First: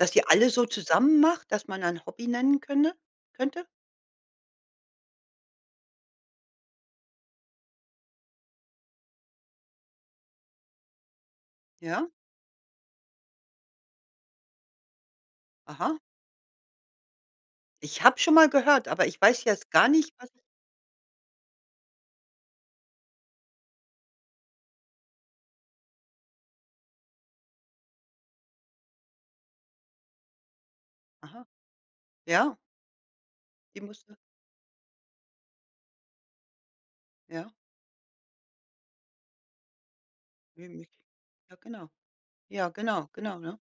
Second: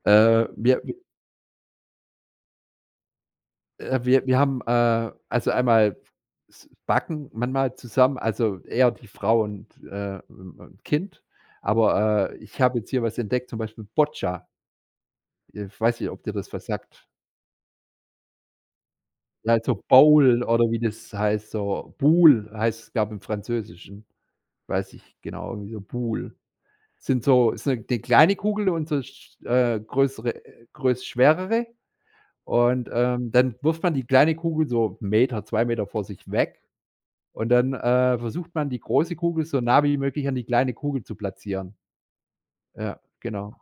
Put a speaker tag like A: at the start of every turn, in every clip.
A: Dass ihr
B: Äh,
A: alle so
B: wir w
A: zusammen macht, dass man dann Hobby nennen könne könnte?
B: Äh, wir wir haben, äh, also, einmal s backen manchmal zusammen also, eher die Frau und, äh, äh, ähm, Kind,
A: Ja.
B: aber, äh, ich habe jetzt hier was entdeckt, zum Beispiel Boccia. Äh,
A: Aha.
B: weiß nicht, ob dir das was sagt.
A: Ich habe schon mal gehört, aber ich weiß jetzt
B: Also,
A: gar nicht was
B: Bowle oder wie das heißt, so Boules, heißt es, glaube ich, im Französischen weiß nicht genau, irgendwie so Boules. Sind so ist 'ne 'ne kleine Kugel und so sch äh, größere größ
A: Aha.
B: schwerere.
A: Ja.
B: Und, ähm, dann
A: Die
B: wirft man die
A: musste
B: kleine Kugel so 1 m, 2 m vor sich weg. Und
A: Ja.
B: dann, äh, versucht man, die große Kugel so nah wie möglich an die kleine
A: [unintelligible]
B: Kugel zu
A: Ja,
B: platzieren.
A: genau. Ja,
B: Ja,
A: genau, genau
B: genau.
A: ja.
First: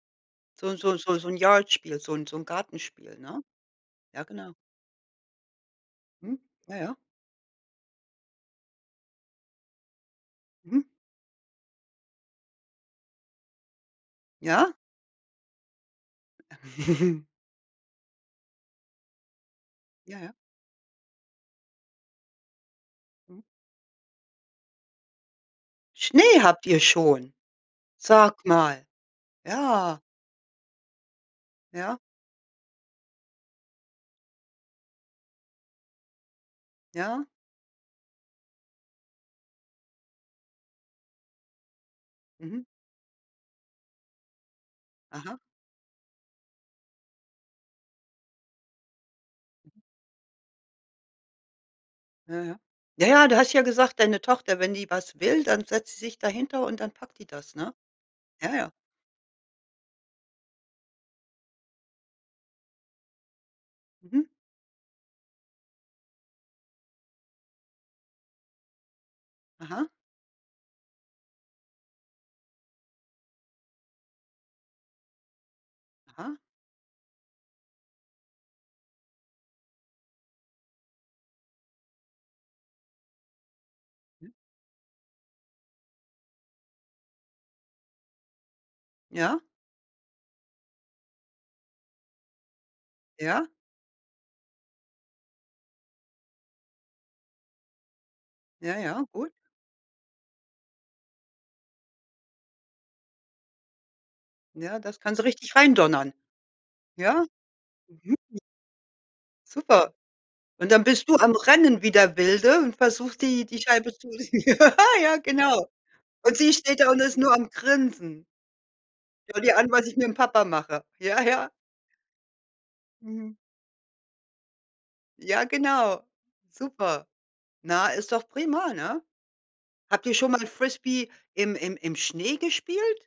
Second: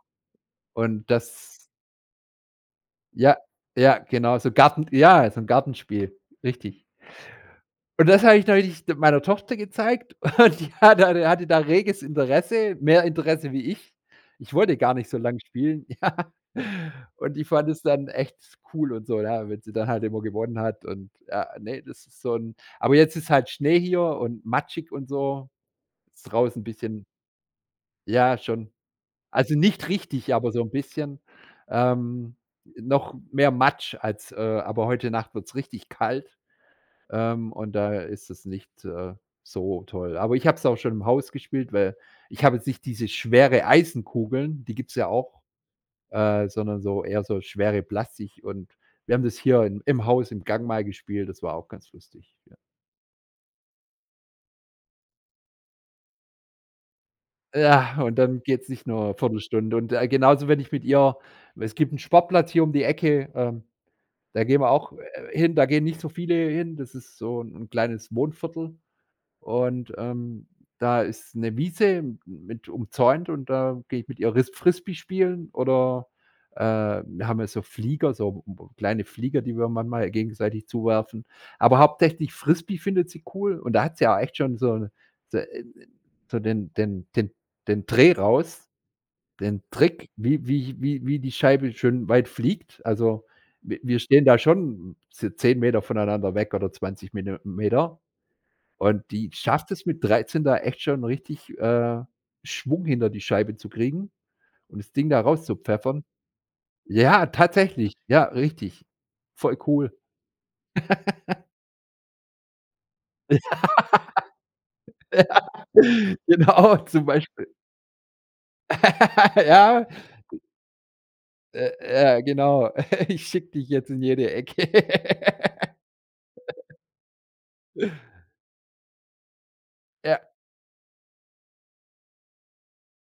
A: So so
B: Und
A: so so 'n
B: das
A: Yard Spiel so so 'n Gartenspiel,
B: Ja,
A: ne?
B: ja,
A: Ja,
B: genau, so
A: genau.
B: Garten ja, so 'n Gartenspiel,
A: Mhm, ja,
B: richtig.
A: ja.
B: Und das habe ich neulich meiner Tochter gezeigt. Und die
A: Mhm.
B: hatte da hatte da reges Interesse, mehr Interesse wie ich. Ich
A: Ja.
B: wollte gar nicht so lange spielen, ja. Und die fand das dann echt cool und so, ja, wenn sie dann halt
A: Ja,
B: immer
A: ja.
B: gewonnen hat und ah, ne, das ist so 'n aber jetzt ist
A: Mhm.
B: halt Schnee hier und matschig und so. Ist
A: Schnee
B: draußen 'n
A: habt ihr
B: bisschen
A: schon.
B: Ja,
A: Sag
B: schon.
A: mal.
B: Also, nicht
A: Ja.
B: richtig, aber so 'n bisschen.
A: Ja.
B: Ähm, noch mehr Matsch als, äh aber heute Nacht wird's richtig kalt,
A: Ja.
B: ähm, und da ist es nicht, äh, so toll. Aber ich habe es auch schon im Haus gespielt, weil ich habe
A: Mhm.
B: jetzt nicht diese schwere Eisenkugeln, die gibt's ja
A: Aha.
B: auch, äh, sondern so eher so schwere Plastik und wir haben das hier
A: Mhm.
B: in im Haus im Gang mal gespielt, das war auch ganz lustig,
A: Ja,
B: ja.
A: ja. Ja, ja du hast ja gesagt, deine Tochter, wenn die was will, dann setzt sie sich dahinter und dann packt die das, ne?
B: Ja, und dann
A: Ja,
B: geht's
A: ja.
B: nicht nur 1/4 Stunde. Und, äh, genauso, wenn ich mit ihr weil es gibt 'n Sportplatz hier um die Ecke, ähm,
A: Mhm.
B: da gehen wir auch, äh, hin, da gehen nicht so viele hin, das ist so 'n kleines Wohnviertel.
A: Aha.
B: Und, ähm, da ist 'ne Wiese mit umzäunt und da gehe ich mit ihr ris Frisbee spielen oder,
A: Aha.
B: äh wir haben ja so Flieger, so m m kleine Flieger, die wir manchmal gegenseitig zuwerfen. Aber hauptsächlich Frisbee findet sie cool und da hat sie auch
A: Mhm.
B: echt schon so d äh, so den den den den Dreh raus,
A: Ja.
B: den Trick, wie wie wie wie die Scheibe schön weit fliegt. Also,
A: Ja.
B: w wir stehen da schon z 10 m voneinander weg oder 20 Minu Meter.
A: Ja,
B: Und
A: ja,
B: die
A: gut.
B: schafft es mit 13 da echt schon richtig, äh, Schwung hinter die Scheibe zu kriegen und
A: Ja,
B: das
A: das
B: Ding
A: kann
B: da
A: so richtig
B: rauszupfeffern.
A: reindonnern. Ja?
B: Ja, tatsächlich.
A: Mhm.
B: Ja,
A: Hm.
B: richtig. Voll
A: Super.
B: cool.
A: Und dann bist du am Rennen wie der Wilde und versuchst
B: Ja,
A: die die Scheibe zu [unintelligible] Ja, ja, genau.
B: ja,
A: Und sie
B: genau
A: steht da und
B: zum
A: ist nur
B: Beispiel.
A: am Grinsen. Schau dir an,
B: Ja.
A: was ich mit'm Papa mache. Ja, ja.
B: Äh, ja, genau, ich
A: Mhm.
B: schicke dich jetzt in jede Ecke.
A: Ja, genau. Super. Na, ist doch prima, ne? Habt ihr
B: Ja.
A: schon mal Frisbee im im im Schnee gespielt?